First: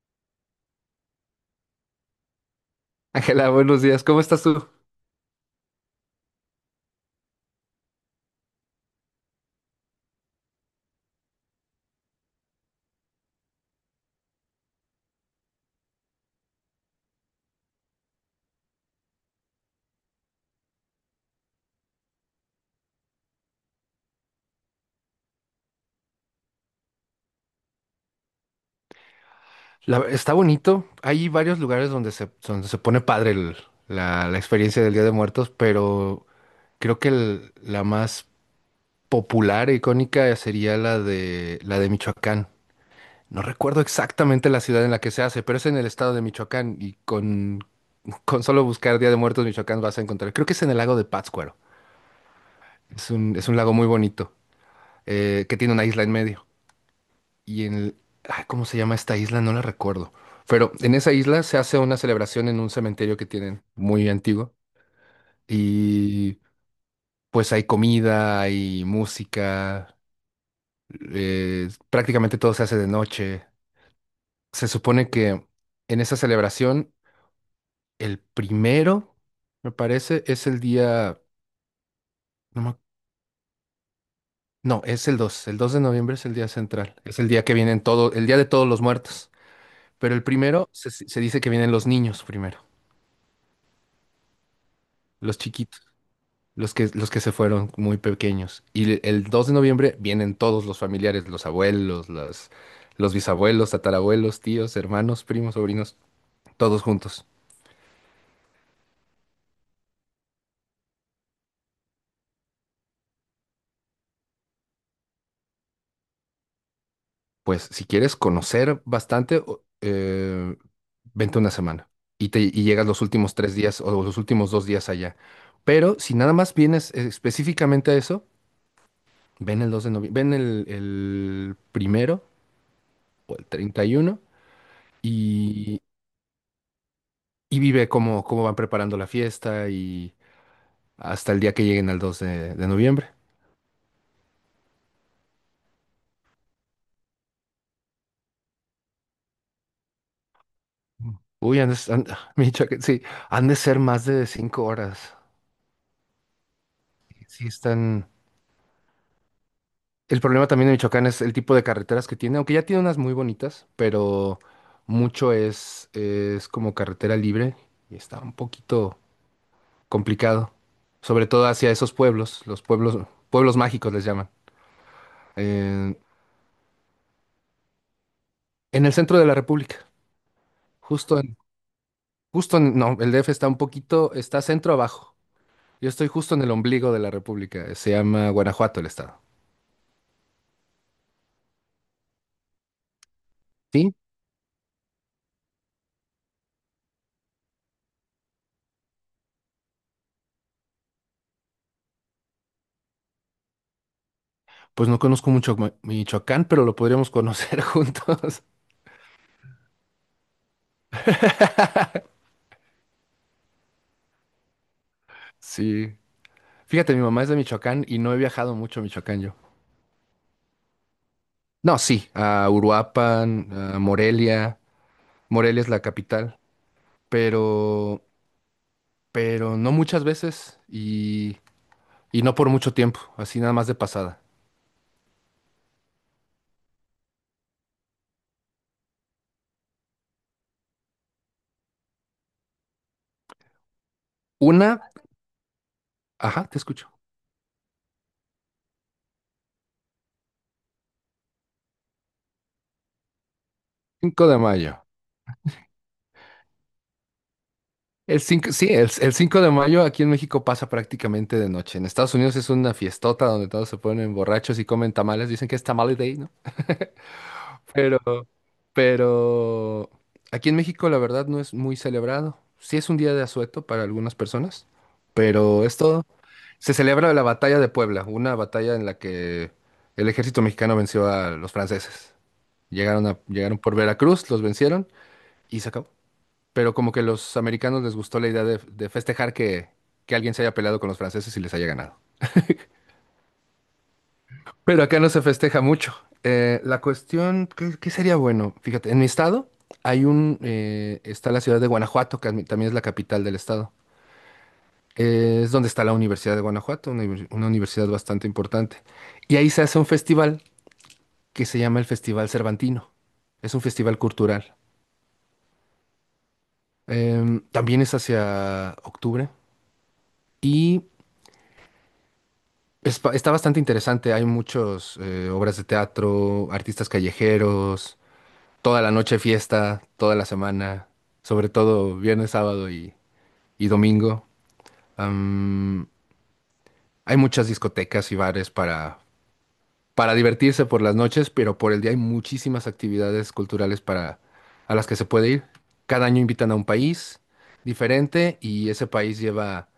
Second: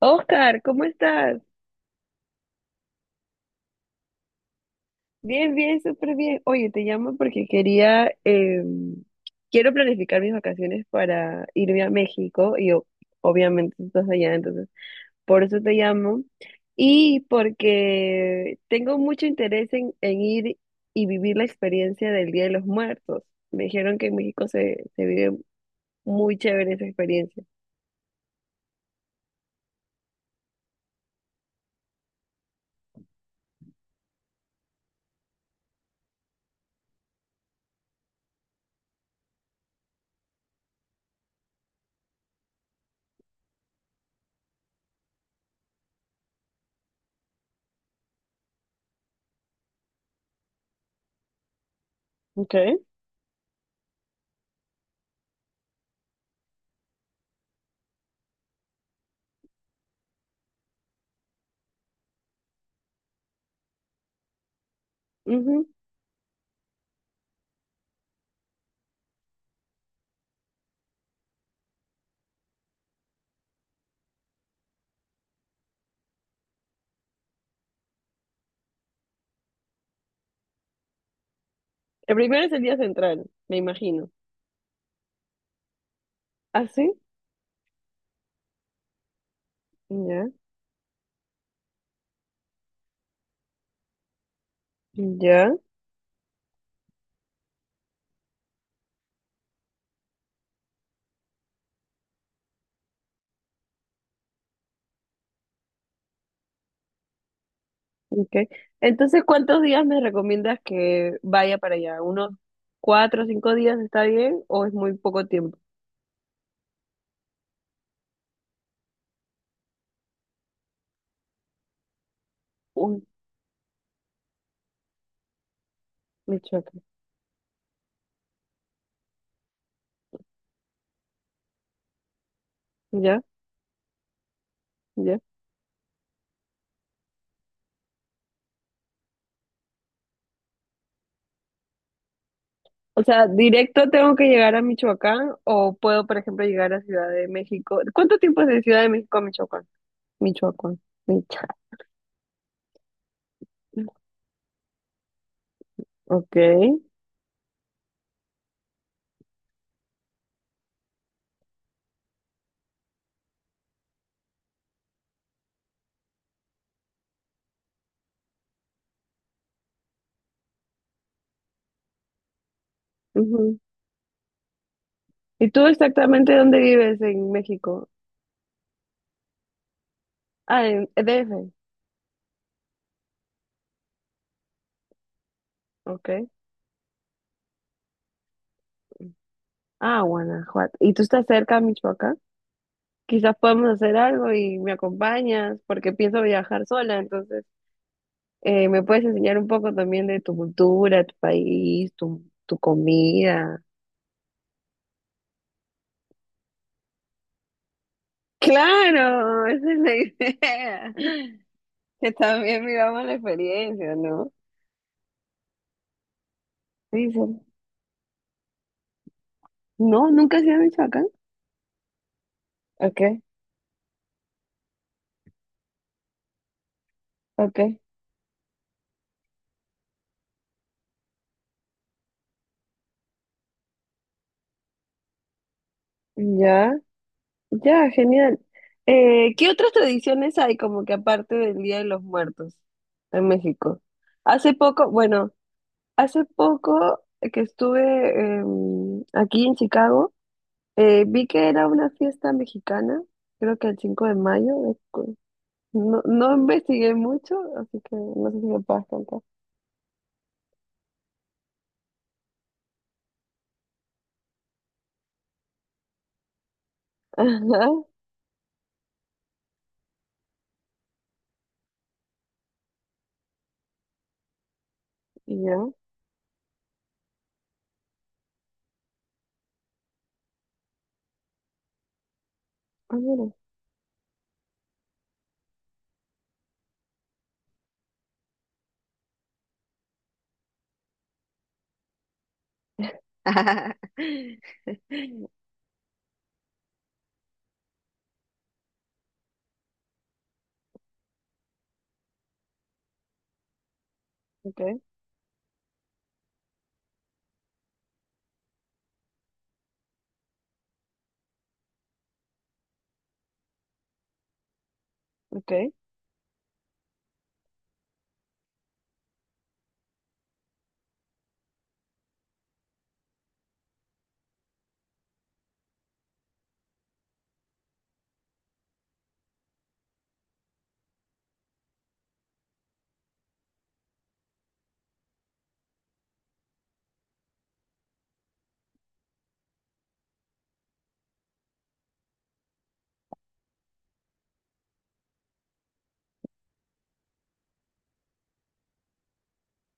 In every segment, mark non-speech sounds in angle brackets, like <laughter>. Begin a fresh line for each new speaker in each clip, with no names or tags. Oscar, ¿cómo estás?
Ángela, buenos días. ¿Cómo estás tú?
Bien, bien, súper bien. Oye, te llamo porque quería, quiero planificar mis vacaciones para irme a México y obviamente tú estás allá, entonces por eso te llamo y porque tengo mucho interés en ir y vivir la experiencia del Día de los Muertos. Me dijeron que en México se vive muy chévere esa experiencia.
Está bonito. Hay varios lugares donde se pone padre la experiencia del Día de Muertos, pero creo que la más popular e icónica sería la de Michoacán. No recuerdo exactamente la ciudad en la que se hace, pero es en el estado de Michoacán y con solo buscar Día de Muertos Michoacán vas a encontrar. Creo que es en el lago de Pátzcuaro.
Okay.
Es un lago muy bonito, que tiene una isla en medio. y en el- Ay, ¿cómo se llama esta isla? No la recuerdo. Pero en esa isla se hace una celebración en un cementerio que tienen muy antiguo
Ujú.
y pues hay comida, hay música, prácticamente todo se hace de noche. Se supone que en esa celebración el primero, me parece, es el día,
El primero es el
no,
día central, me imagino.
no, es el dos de noviembre es el día
¿Ah,
central,
sí?
es el día que vienen todo, el día de todos los muertos. Pero el
Ya,
primero se dice que vienen los niños primero, los
ya.
chiquitos. Los que se fueron muy pequeños. Y el 2 de noviembre vienen todos los familiares, los abuelos, los bisabuelos, tatarabuelos, tíos, hermanos, primos, sobrinos, todos juntos.
Okay. Entonces, ¿cuántos días me recomiendas que vaya para allá? ¿Unos cuatro o cinco días está bien o es muy poco tiempo?
Pues si quieres conocer bastante, vente una semana y llegas los
Uy,
últimos tres días o los últimos dos días allá. Pero si nada más
Michoacán.
vienes específicamente a eso, ven el 2 de noviembre, ven el primero
Ya,
o el 31
ya.
y, y vive cómo van preparando la fiesta y... hasta el día que lleguen al 2 de
O
noviembre.
sea, ¿directo tengo que llegar a Michoacán o puedo, por ejemplo, llegar a Ciudad de México? ¿Cuánto tiempo es de Ciudad de México a Michoacán? Michoacán. Michoacán.
Uy, han de s- han- <laughs> Michoacán, sí, han de ser más de 5 horas.
Ok.
Sí, están. El problema también de Michoacán es el tipo de carreteras que tiene, aunque ya tiene unas muy bonitas, pero mucho es como carretera libre y está un poquito complicado, sobre todo hacia esos pueblos, los pueblos, pueblos
Ujú.
mágicos les llaman,
¿Y tú
en
exactamente dónde vives en México?
el centro de la República,
Ah, en
justo
DF.
en, no, el DF está un poquito, está centro abajo. Yo estoy
Ok.
justo en el ombligo de la República. Se llama Guanajuato el estado.
Ah, Guanajuato. ¿Y tú estás cerca a Michoacán? Quizás podemos
Sí,
hacer algo y me acompañas, porque pienso viajar sola, entonces me puedes enseñar un poco también de tu cultura, tu país, tu comida.
pues no conozco mucho Michoacán, pero lo podríamos conocer <laughs> juntos.
Claro, esa es la idea. <laughs> Que también vivamos la experiencia, ¿no?
Sí. Fíjate, mi
Sí, sí.
mamá es de Michoacán y no he viajado mucho a Michoacán yo.
No, nunca se ha hecho acá.
No, sí, a
Ok,
Uruapan, a Morelia. Morelia es la capital,
ok.
pero, no muchas veces y no por mucho tiempo, así nada más de pasada.
Ya, ya, genial. ¿Qué otras tradiciones hay como que aparte del Día de los Muertos en México? Hace
Una,
poco, bueno. Hace
ajá, te escucho.
poco que estuve aquí en Chicago, vi que era una fiesta mexicana, creo que el 5 de
Cinco de
mayo.
mayo.
No, no investigué mucho, así que
El
no sé si
5
me
sí,
puedes
el
contar.
5 de mayo aquí en México pasa prácticamente de noche. En Estados Unidos es una fiestota donde todos se ponen borrachos y comen tamales. Dicen que es Tamale Day, ¿no? <laughs>
<laughs> Ajá,
Pero, pero aquí en México la verdad no es muy celebrado. Sí es un día de asueto para algunas personas,
y
pero
ya.
es todo. Se celebra la batalla de Puebla, una batalla en la que el ejército mexicano venció a los franceses.
Ah,
Llegaron a,
mira.
llegaron por Veracruz, los vencieron y se acabó, pero como que los americanos les gustó la idea de festejar que, alguien se haya peleado con los franceses y les haya ganado.
<laughs>
Pero acá no se festeja mucho. La cuestión, ¿qué, sería bueno? Fíjate, en mi estado está la ciudad de Guanajuato, que también es la capital del estado.
Ok,
Es donde está la Universidad de Guanajuato, una universidad bastante importante. Y ahí se hace un festival que se llama el Festival Cervantino. Es un festival cultural.
ok.
También es hacia octubre. Y está bastante interesante, hay muchas obras de teatro, artistas callejeros, toda la noche fiesta, toda la semana, sobre todo viernes, sábado y domingo. Am, Hay muchas discotecas y bares para divertirse por las noches, pero por el día hay muchísimas actividades culturales a las que se puede ir. Cada año invitan a un país diferente y ese país lleva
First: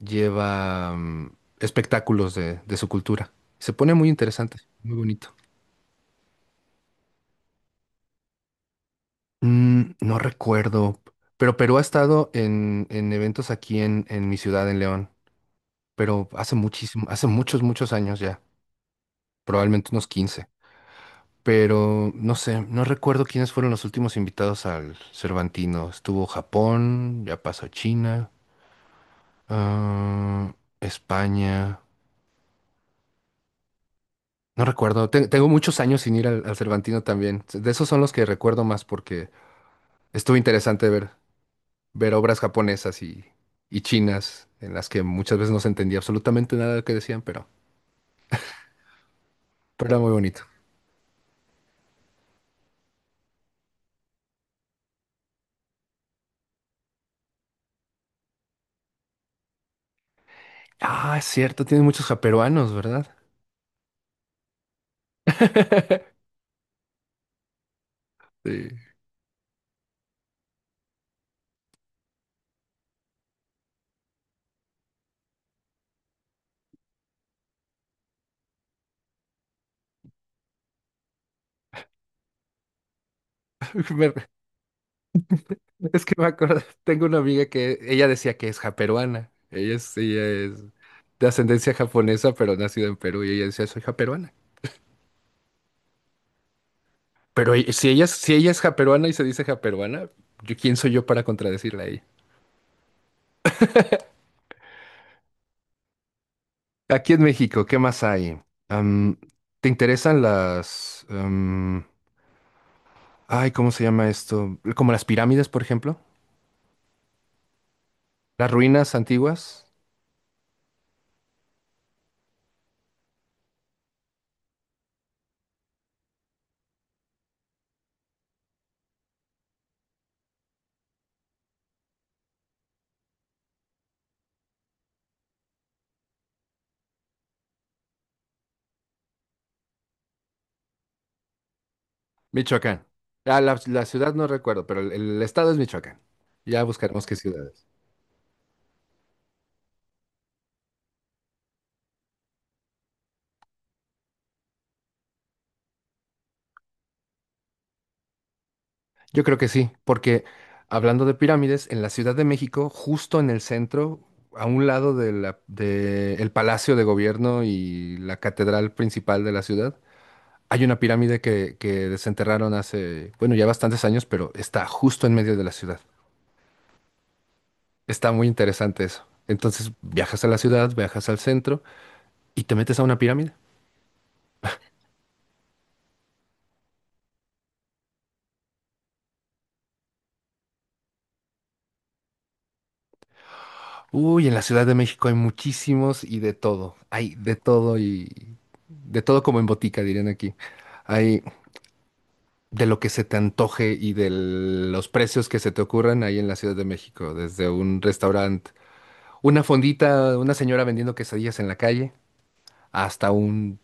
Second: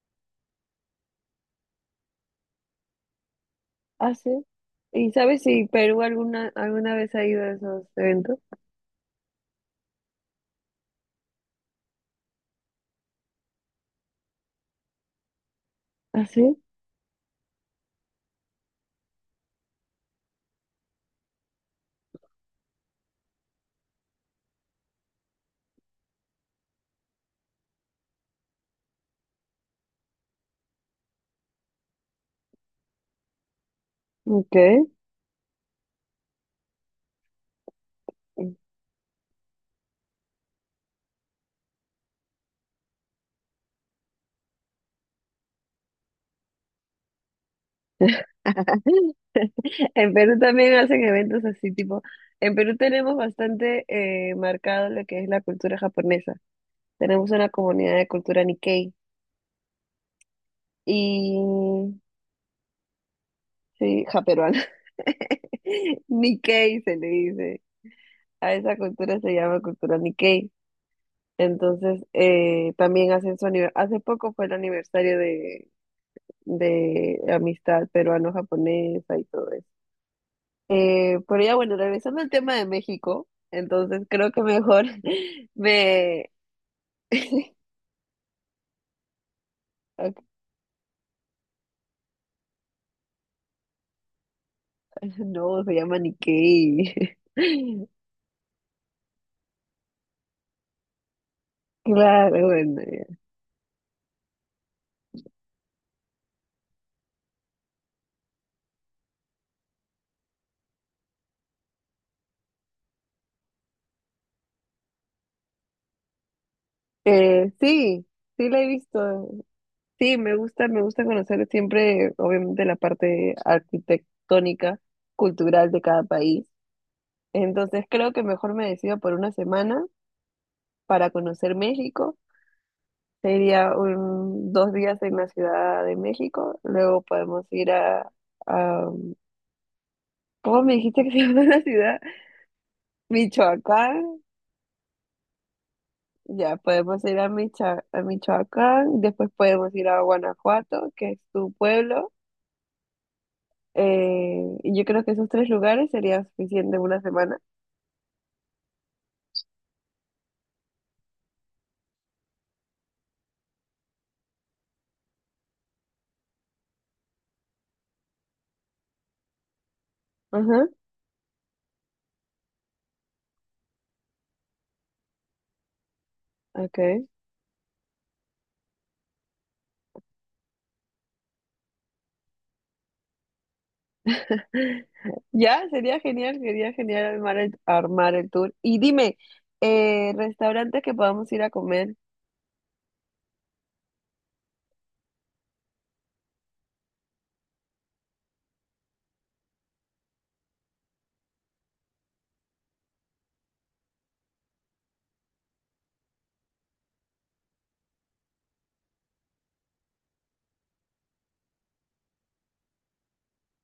lleva espectáculos de su cultura. Se pone muy
Ah, sí.
interesante, muy
¿Y
bonito.
sabes si Perú alguna vez ha ido a esos eventos?
No recuerdo, pero Perú ha estado en eventos aquí en mi ciudad, en León,
Ah,
pero hace
sí.
muchísimo, hace muchos años ya, probablemente unos 15. Pero no sé, no recuerdo quiénes fueron los últimos invitados al Cervantino. Estuvo Japón, ya pasó China, ah, España.
Ok.
No recuerdo, tengo muchos años sin ir al Cervantino también. De esos son los que recuerdo
<laughs>
más porque estuvo interesante ver, obras japonesas y chinas en las que muchas veces no se entendía absolutamente nada de lo que decían, pero, era muy
En Perú
bonito.
también hacen eventos así, tipo, en Perú tenemos bastante marcado lo que es la cultura japonesa. Tenemos una comunidad de cultura Nikkei
Ah, es cierto, tiene
y,
muchos japeruanos, ¿verdad?
sí, japeruana. <laughs>
<laughs>
Nikkei se le dice. A
Sí.
esa cultura se llama cultura Nikkei. Entonces, también hacen su aniversario. Hace poco fue el aniversario de amistad peruano-japonesa y todo eso. Pero ya bueno, regresando al tema de México, entonces
Me-
creo que mejor <laughs>
Es que me
me...
acuerdo, tengo una amiga
<laughs>
que ella decía que es japeruana. Ella es de ascendencia japonesa, pero nacida en Perú y ella decía, soy japeruana.
No, se llama Nikkei.
Pero
<laughs>
si ella es japeruana y se dice japeruana, yo, ¿quién soy yo para contradecirla a ella?
Claro, bueno, ya.
Aquí en México, ¿qué más hay? Am, ¿Te interesan las... ay, ¿cómo se llama esto? Como las pirámides, por ejemplo.
Sí, sí
Las
la he
ruinas
visto.
antiguas.
Sí, me gusta conocer siempre, obviamente, la parte arquitectónica, cultural de cada país. Entonces creo que mejor me decido por una semana para conocer México. Sería un, dos días en la Ciudad de México, luego podemos ir a, a- ¿cómo me dijiste que se <laughs> llama la ciudad?
Michoacán. Ah, la
Michoacán,
ciudad no recuerdo, pero el estado es Michoacán.
ya
Ya
podemos
buscaremos qué
ir a,
ciudades.
A Michoacán, después podemos ir a Guanajuato, que es tu pueblo, y yo creo que esos tres lugares sería suficiente una semana.
Yo creo que sí, porque hablando de pirámides, en la Ciudad de México, justo en el centro, a un lado de el Palacio de Gobierno y la catedral principal de la ciudad, hay
Ajá,
una pirámide que desenterraron hace, bueno, ya bastantes años, pero está justo en medio de la ciudad.
okay.
Está muy interesante eso. Entonces viajas a la ciudad, viajas al centro y te metes a una pirámide.
<laughs> Ya, sería genial armar el tour. Y dime, restaurantes que podamos ir a comer.
Uy, en la Ciudad de México hay muchísimos y de todo. Hay de todo y de todo como en botica, dirían aquí. Hay de lo que se te antoje y de los precios que se te ocurran ahí en la Ciudad de México, desde un restaurante, una fondita, una señora vendiendo quesadillas en la calle, hasta un,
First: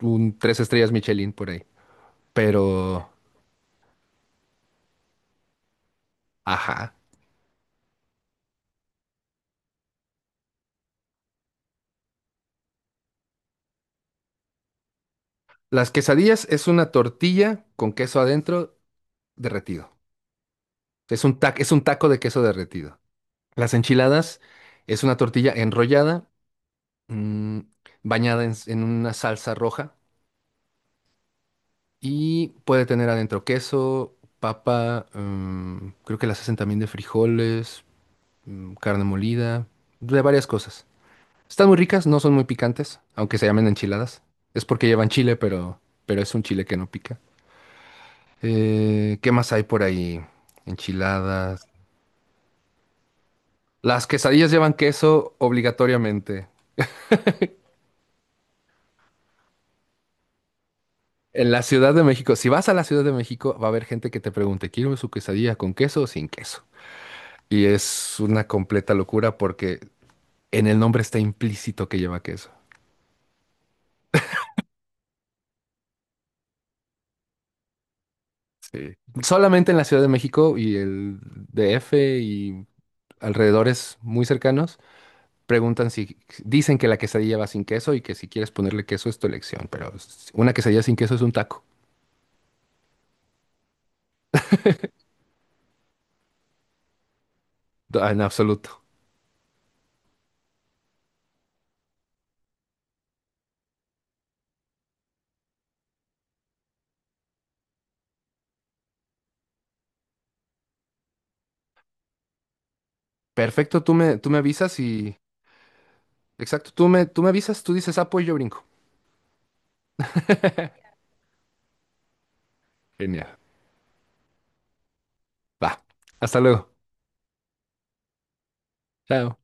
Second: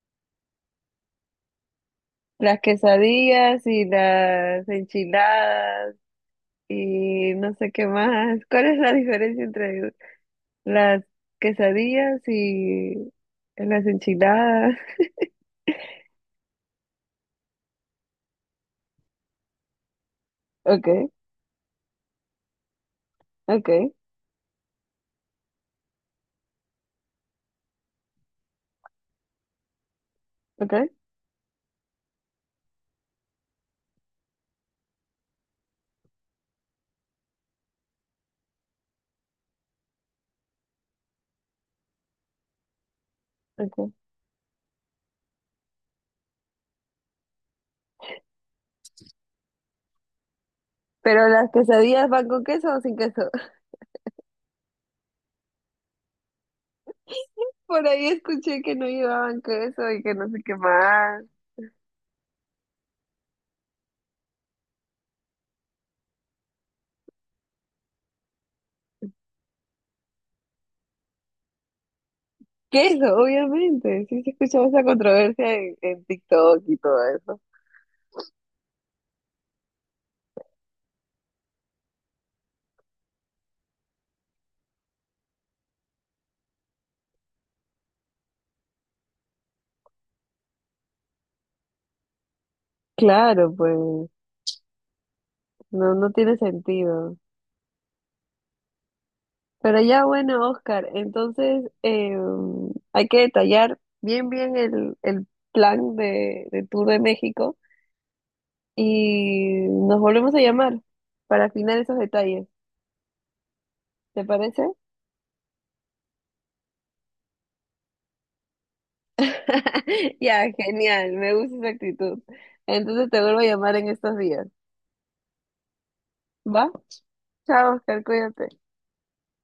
un tres estrellas Michelin por ahí.
Las
Pero,
quesadillas y las enchiladas
ajá.
y no sé qué más. ¿Cuál es la diferencia entre las quesadillas y las enchiladas? <laughs>
Las quesadillas es una tortilla con queso adentro derretido.
Okay,
Es un taco de queso derretido. Las
okay,
enchiladas es una tortilla enrollada, mm, bañada en una salsa roja.
okay,
Y puede tener adentro queso, papa, creo que las hacen también de frijoles, carne molida, de varias cosas. Están muy ricas, no son muy picantes, aunque se llamen
okay.
enchiladas. Es porque llevan chile, pero, es un chile que no pica. ¿Qué más hay por ahí?
Pero las
Enchiladas.
quesadillas van con queso o sin queso. <laughs>
Las quesadillas llevan queso obligatoriamente.
Por ahí escuché que no llevaban queso y que no sé qué más.
En la Ciudad de México, si vas a la Ciudad de México, va a haber gente que te pregunte, ¿quiero su quesadilla con queso o sin queso? Y es una completa locura porque en el nombre está implícito que lleva queso.
Queso, obviamente. Sí, se escuchaba esa controversia en TikTok y todo eso.
Solamente en la Ciudad de México y el DF y alrededores muy cercanos preguntan si dicen que la quesadilla va sin queso y que si quieres ponerle queso es tu elección, pero una quesadilla sin queso es un taco,
Claro, pues, no, no tiene sentido.
en absoluto.
Pero ya bueno, Oscar, entonces hay que detallar bien bien el plan de Tour de México y nos volvemos a llamar para afinar esos detalles,
Perfecto, tú me,
¿te
tú me
parece?
avisas y... Exacto, tú me avisas, tú dices apoyo y yo brinco.
<laughs> Ya, genial, me gusta esa actitud. Entonces te
Genial.
vuelvo a llamar en estos días,
Va. Hasta
¿va?
luego.
Chao, Oscar, cuídate.
Chao.